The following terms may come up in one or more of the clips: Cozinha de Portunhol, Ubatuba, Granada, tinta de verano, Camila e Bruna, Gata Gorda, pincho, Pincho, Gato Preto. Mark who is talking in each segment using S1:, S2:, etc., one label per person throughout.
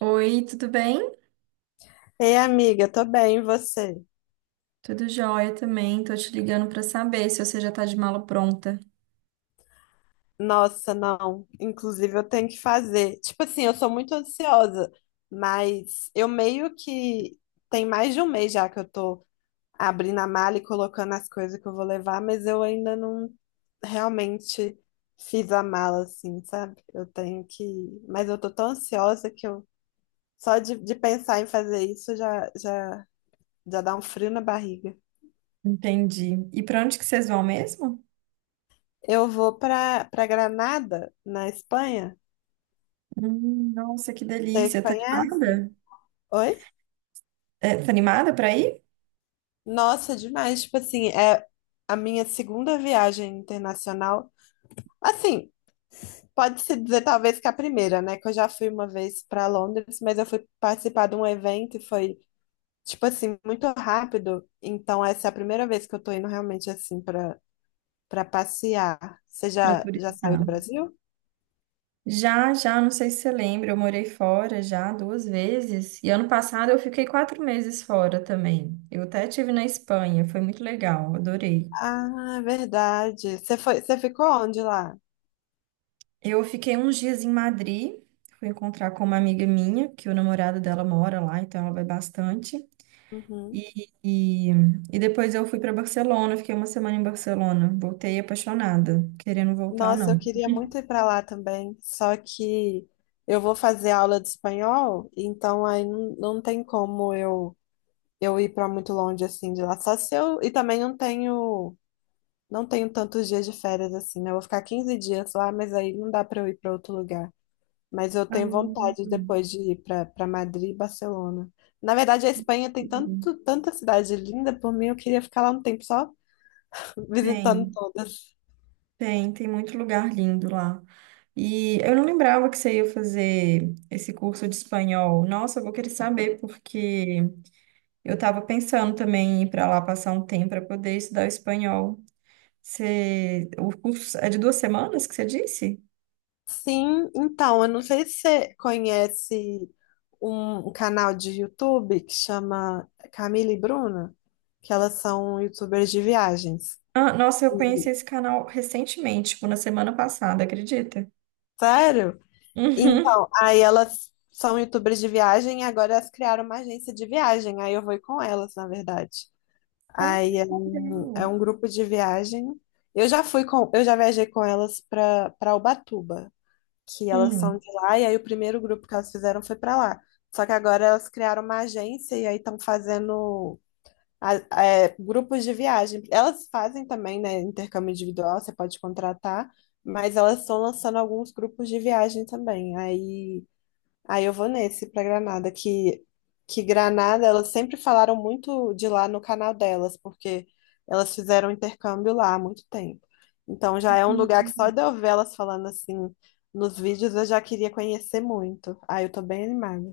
S1: Oi, tudo bem?
S2: Ei, amiga, tô bem, e você?
S1: Tudo jóia também. Tô te ligando pra saber se você já tá de mala pronta.
S2: Nossa, não. Inclusive, eu tenho que fazer. Tipo assim, eu sou muito ansiosa, mas eu meio que tem mais de um mês já que eu tô abrindo a mala e colocando as coisas que eu vou levar, mas eu ainda não realmente fiz a mala, assim, sabe? Eu tenho que. Mas eu tô tão ansiosa que eu só de pensar em fazer isso já dá um frio na barriga.
S1: Entendi. E pra onde que vocês vão mesmo?
S2: Eu vou pra Granada, na Espanha.
S1: Nossa, que
S2: Você
S1: delícia. Tá
S2: conhece?
S1: animada?
S2: Oi?
S1: É, tá animada pra ir?
S2: Nossa, demais. Tipo assim, é a minha segunda viagem internacional. Assim, pode-se dizer talvez que a primeira, né? Que eu já fui uma vez para Londres, mas eu fui participar de um evento e foi, tipo assim, muito rápido. Então, essa é a primeira vez que eu tô indo realmente assim para para passear. Você
S1: Pra
S2: já saiu do
S1: turistar.
S2: Brasil?
S1: Já, já, não sei se você lembra, eu morei fora já 2 vezes. E ano passado eu fiquei 4 meses fora também. Eu até tive na Espanha, foi muito legal, adorei.
S2: Ah, é verdade. Você foi, você ficou onde lá?
S1: Eu fiquei uns dias em Madrid, fui encontrar com uma amiga minha, que o namorado dela mora lá, então ela vai bastante.
S2: Uhum.
S1: E, e, e depois eu fui para Barcelona, fiquei uma semana em Barcelona. Voltei apaixonada, querendo voltar,
S2: Nossa, eu
S1: não.
S2: queria muito ir para lá também, só que eu vou fazer aula de espanhol, então aí não tem como eu ir para muito longe assim de lá. Só se eu e também não tenho tantos dias de férias assim, né? Eu vou ficar 15 dias lá, mas aí não dá para eu ir para outro lugar. Mas eu
S1: Ah,
S2: tenho vontade depois de ir para Madrid e Barcelona. Na verdade, a Espanha tem
S1: uhum.
S2: tanto tanta cidade linda, por mim eu queria ficar lá um tempo só visitando
S1: Tem,
S2: todas.
S1: tem muito lugar lindo lá. E eu não lembrava que você ia fazer esse curso de espanhol. Nossa, eu vou querer saber, porque eu estava pensando também em ir para lá passar um tempo para poder estudar o espanhol. O curso é de 2 semanas que você disse?
S2: Sim, então, eu não sei se você conhece um canal de YouTube que chama Camila e Bruna, que elas são youtubers de viagens.
S1: Ah, nossa, eu conheci
S2: E-
S1: esse canal recentemente, tipo, na semana passada, acredita?
S2: Sério?
S1: Uhum.
S2: Então, aí elas são youtubers de viagem e agora elas criaram uma agência de viagem. Aí eu vou ir com elas, na verdade.
S1: Ah,
S2: Aí
S1: que
S2: é
S1: legal.
S2: um grupo de viagem. Eu já fui com, eu já viajei com elas para Ubatuba. Que elas são
S1: Hum.
S2: de lá, e aí o primeiro grupo que elas fizeram foi pra lá. Só que agora elas criaram uma agência e aí estão fazendo a- grupos de viagem. Elas fazem também, né, intercâmbio individual, você pode contratar, mas elas estão lançando alguns grupos de viagem também. Aí eu vou nesse pra Granada, que, Granada, elas sempre falaram muito de lá no canal delas, porque elas fizeram intercâmbio lá há muito tempo. Então já é um lugar que só
S1: Uhum.
S2: de eu ver elas falando assim nos vídeos eu já queria conhecer muito. Aí eu tô bem animada.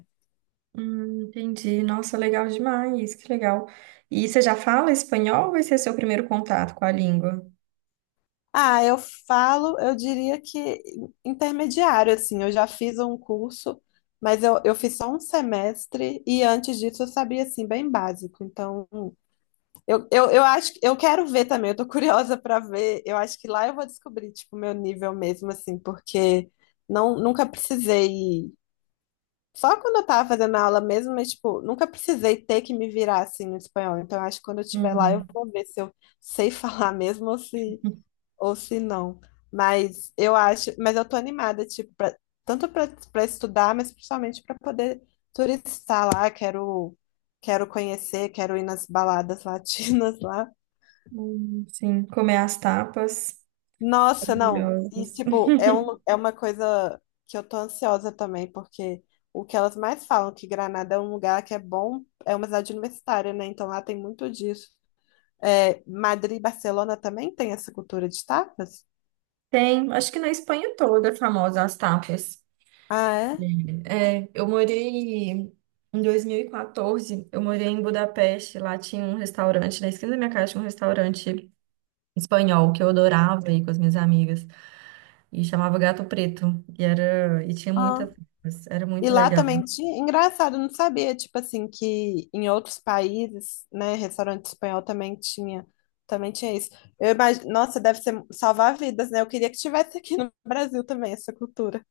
S1: Entendi. Nossa, legal demais, que legal. E você já fala espanhol ou vai ser seu primeiro contato com a língua?
S2: Ah, eu falo, eu diria que intermediário, assim, eu já fiz um curso, mas eu fiz só um semestre e antes disso eu sabia, assim, bem básico. Então. Eu acho que eu quero ver também, eu tô curiosa pra ver. Eu acho que lá eu vou descobrir, tipo, o meu nível mesmo, assim, porque não, nunca precisei. Só quando eu tava fazendo aula mesmo, mas, tipo, nunca precisei ter que me virar assim no espanhol. Então, eu acho que quando eu estiver lá, eu
S1: Uhum.
S2: vou ver se eu sei falar mesmo ou se não. Mas eu acho, mas eu tô animada, tipo, tanto pra estudar, mas principalmente pra poder turistar lá. Quero conhecer, quero ir nas baladas latinas lá.
S1: Sim, comer as tapas
S2: Nossa, não. E,
S1: maravilhosas.
S2: tipo, é uma coisa que eu tô ansiosa também, porque o que elas mais falam, que Granada é um lugar que é bom, é uma cidade universitária, né? Então lá tem muito disso. É, Madrid e Barcelona também tem essa cultura de tapas?
S1: Tem, acho que na Espanha toda é famosa as tapas.
S2: Ah, é?
S1: É, eu morei em 2014, eu morei em Budapeste, lá tinha um restaurante, na esquina da minha casa tinha um restaurante espanhol que eu adorava ir com as minhas amigas e chamava Gato Preto e era e tinha
S2: Ah.
S1: muitas festas, era
S2: E
S1: muito
S2: lá
S1: legal.
S2: também tinha. Engraçado, eu não sabia, tipo assim, que em outros países, né, restaurante espanhol também tinha. Também tinha isso. Eu imagino, nossa, deve ser salvar vidas, né? Eu queria que tivesse aqui no Brasil também essa cultura.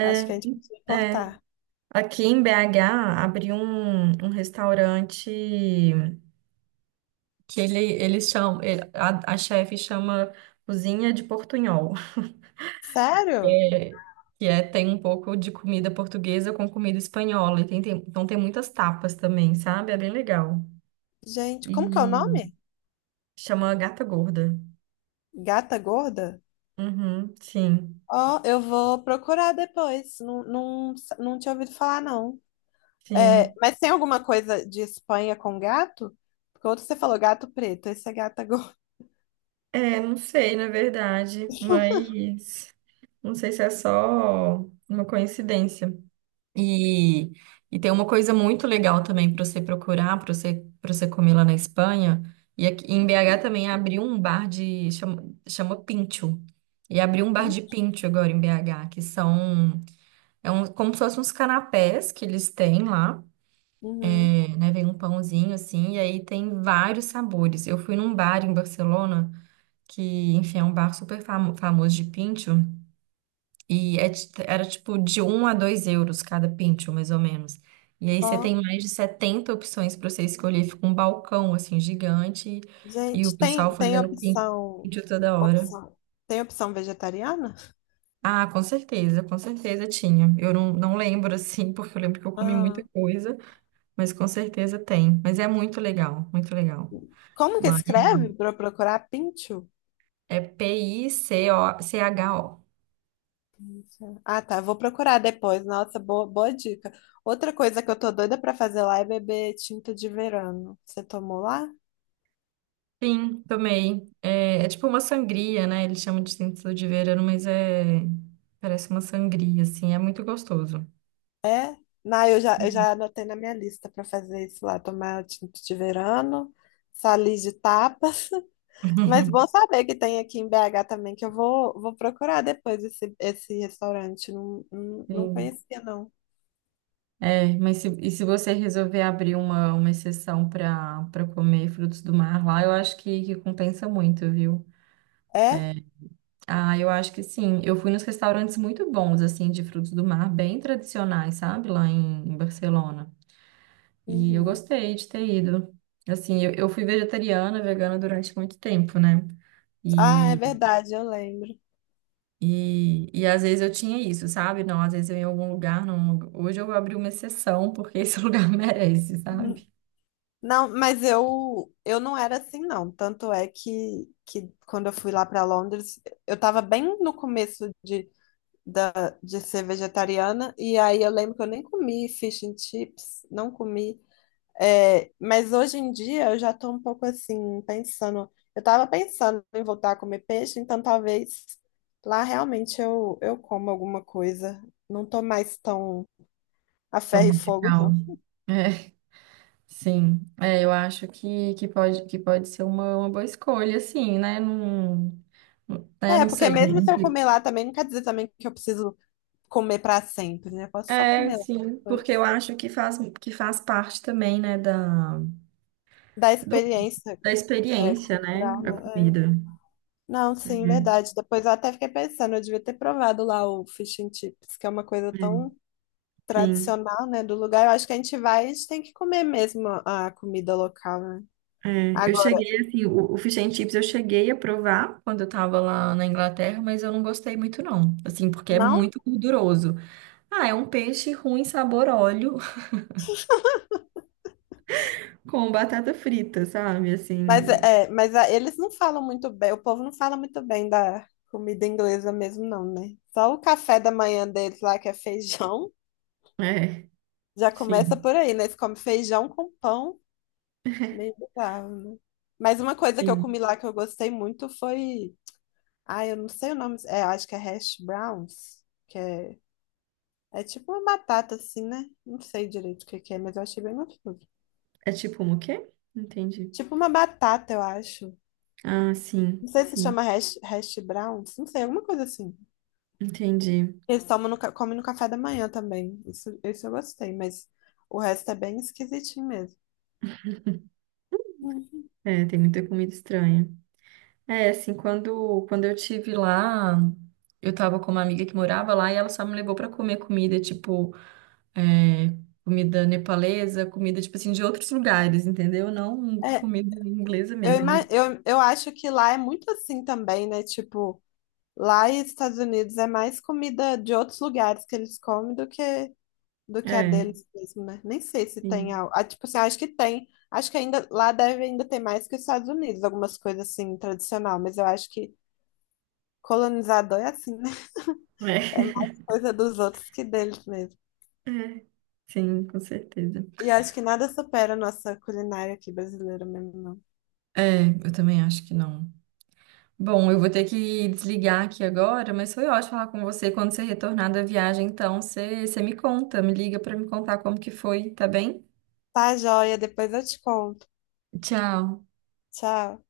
S2: Acho que a gente podia
S1: é.
S2: importar.
S1: Aqui em BH abriu um restaurante que ele eles chamam ele- a chefe chama Cozinha de Portunhol.
S2: Sério?
S1: É, que é tem um pouco de comida portuguesa com comida espanhola e tem, então tem muitas tapas também, sabe? É bem legal.
S2: Gente, como que é o
S1: E
S2: nome?
S1: chama Gata Gorda.
S2: Gata Gorda?
S1: Uhum, sim.
S2: Ó, eu vou procurar depois. Não, não, não tinha ouvido falar, não. É,
S1: Sim.
S2: mas tem alguma coisa de Espanha com gato? Porque outro você falou gato preto, esse é gata gorda.
S1: É, não sei, na verdade, mas não sei se é só uma coincidência. E, e tem uma coisa muito legal também para você procurar, para você comer lá na Espanha. E aqui, em BH também abriu um bar de. Chama Pincho. E abriu um bar
S2: Pin-
S1: de pincho agora em BH, que são. É um, como se fossem uns canapés que eles têm lá,
S2: Uhum.
S1: é, né? Vem um pãozinho assim, e aí tem vários sabores. Eu fui num bar em Barcelona, que, enfim, é um bar super famoso de pincho, e era tipo de 1 a 2 euros cada pincho, mais ou menos. E aí você tem
S2: Ó,
S1: mais de 70 opções para você escolher, fica um balcão, assim, gigante, e o
S2: gente,
S1: pessoal
S2: tem, tem
S1: fazendo pin-
S2: opção,
S1: pincho toda hora.
S2: opção. Tem opção vegetariana?
S1: Ah, com certeza tinha. Eu não lembro, assim, porque eu lembro que eu comi muita
S2: Ah,
S1: coisa, mas com certeza tem. Mas é muito legal, muito legal.
S2: como que
S1: Mas
S2: escreve para procurar pincho?
S1: é Picocho.
S2: Isso. Ah, tá. Vou procurar depois. Nossa, boa, boa dica. Outra coisa que eu tô doida pra fazer lá é beber tinta de verano. Você tomou lá?
S1: Sim, tomei. é, tipo uma sangria, né? Eles chamam de sentido de verano, mas é. Parece uma sangria, assim. É muito gostoso.
S2: É? Não, eu já, eu
S1: Uhum.
S2: já anotei na minha lista pra fazer isso lá. Tomar tinta de verano, salis de tapas. Mas bom saber que tem aqui em BH também, que eu vou procurar depois esse restaurante. Não, não, não
S1: Sim.
S2: conhecia, não.
S1: É, mas se, e se você resolver abrir uma exceção para comer frutos do mar lá, eu acho que, compensa muito, viu?
S2: É?
S1: É, ah, eu acho que sim. Eu fui nos restaurantes muito bons, assim, de frutos do mar, bem tradicionais, sabe? Lá em Barcelona. E eu
S2: Uhum.
S1: gostei de ter ido. Assim, eu fui vegetariana, vegana durante muito tempo, né?
S2: Ah, é
S1: E,
S2: verdade, eu lembro.
S1: e às vezes eu tinha isso, sabe? Não, às vezes eu ia em algum lugar, não. Hoje eu abri uma exceção porque esse lugar merece, sabe?
S2: Não, mas eu não era assim não. Tanto é que quando eu fui lá para Londres, eu estava bem no começo de da, de ser vegetariana e aí eu lembro que eu nem comi fish and chips, não comi. É, mas hoje em dia eu já estou um pouco assim pensando. Eu estava pensando em voltar a comer peixe, então talvez lá realmente eu como alguma coisa. Não estou mais tão a
S1: Tão
S2: ferro e fogo,
S1: radical.
S2: não.
S1: É, sim. É, eu acho que, pode, que pode ser uma boa escolha, assim, né? Não, né?
S2: É,
S1: Não
S2: porque
S1: sei.
S2: mesmo se
S1: Não
S2: eu
S1: sei.
S2: comer lá também, não quer dizer também que eu preciso comer para sempre, né? Eu posso só
S1: É,
S2: comer lá
S1: sim, porque eu
S2: depois.
S1: acho que faz parte também, né,
S2: Da
S1: do
S2: experiência
S1: da
S2: é,
S1: experiência, né?
S2: cultural,
S1: A
S2: né? É.
S1: comida.
S2: Não, sim,
S1: Uhum.
S2: verdade. Depois eu até fiquei pensando, eu devia ter provado lá o fish and chips, que é uma coisa tão
S1: É, sim.
S2: tradicional, né, do lugar. Eu acho que a gente vai, a gente tem que comer mesmo a comida local, né?
S1: É, eu
S2: Agora,
S1: cheguei, assim, o fish and chips eu cheguei a provar quando eu tava lá na Inglaterra, mas eu não gostei muito, não. Assim, porque é
S2: não,
S1: muito gorduroso. Ah, é um peixe ruim, sabor óleo, com batata frita, sabe?
S2: mas
S1: Assim,
S2: é, é, mas eles não falam muito bem, o povo não fala muito bem da comida inglesa mesmo, não, né? Só o café da manhã deles lá, que é feijão,
S1: é,
S2: já começa
S1: sim,
S2: por aí, né? Eles comem feijão com pão. Meio bizarro, né? Mas uma coisa que eu
S1: sim.
S2: comi lá que eu gostei muito foi. Ah, eu não sei o nome. É, acho que é hash browns, que é, é tipo uma batata assim, né? Não sei direito o que que é, mas eu achei bem gostoso.
S1: É tipo um o quê? Entendi.
S2: Tipo uma batata, eu acho.
S1: Ah, sim,
S2: Não sei se
S1: sim.
S2: chama hash browns, não sei, alguma coisa assim.
S1: Entendi.
S2: Eles tomam comem no café da manhã também. Isso eu gostei, mas o resto é bem esquisitinho mesmo. Hum.
S1: É, tem muita comida estranha. É, assim, quando eu tive lá, eu tava com uma amiga que morava lá e ela só me levou pra comer comida, tipo, é, comida nepalesa, comida, tipo assim, de outros lugares, entendeu? Não
S2: É,
S1: comida inglesa
S2: eu,
S1: mesmo.
S2: ima- eu, eu acho que lá é muito assim também, né? Tipo. Lá nos Estados Unidos é mais comida de outros lugares que eles comem do que, a
S1: É,
S2: deles mesmo, né? Nem sei se tem
S1: sim.
S2: algo. Ah, tipo assim, acho que tem. Acho que ainda lá deve ainda ter mais que os Estados Unidos, algumas coisas assim, tradicional, mas eu acho que colonizador é assim, né?
S1: É,
S2: É mais coisa dos outros que deles mesmo.
S1: é, sim, com certeza.
S2: E eu acho que nada supera a nossa culinária aqui brasileira mesmo, não.
S1: É, eu também acho que não. Bom, eu vou ter que desligar aqui agora, mas foi ótimo falar com você. Quando você retornar da viagem, então, você me conta, me liga pra me contar como que foi, tá bem?
S2: Tá, joia, depois eu te conto.
S1: Tchau.
S2: Tchau.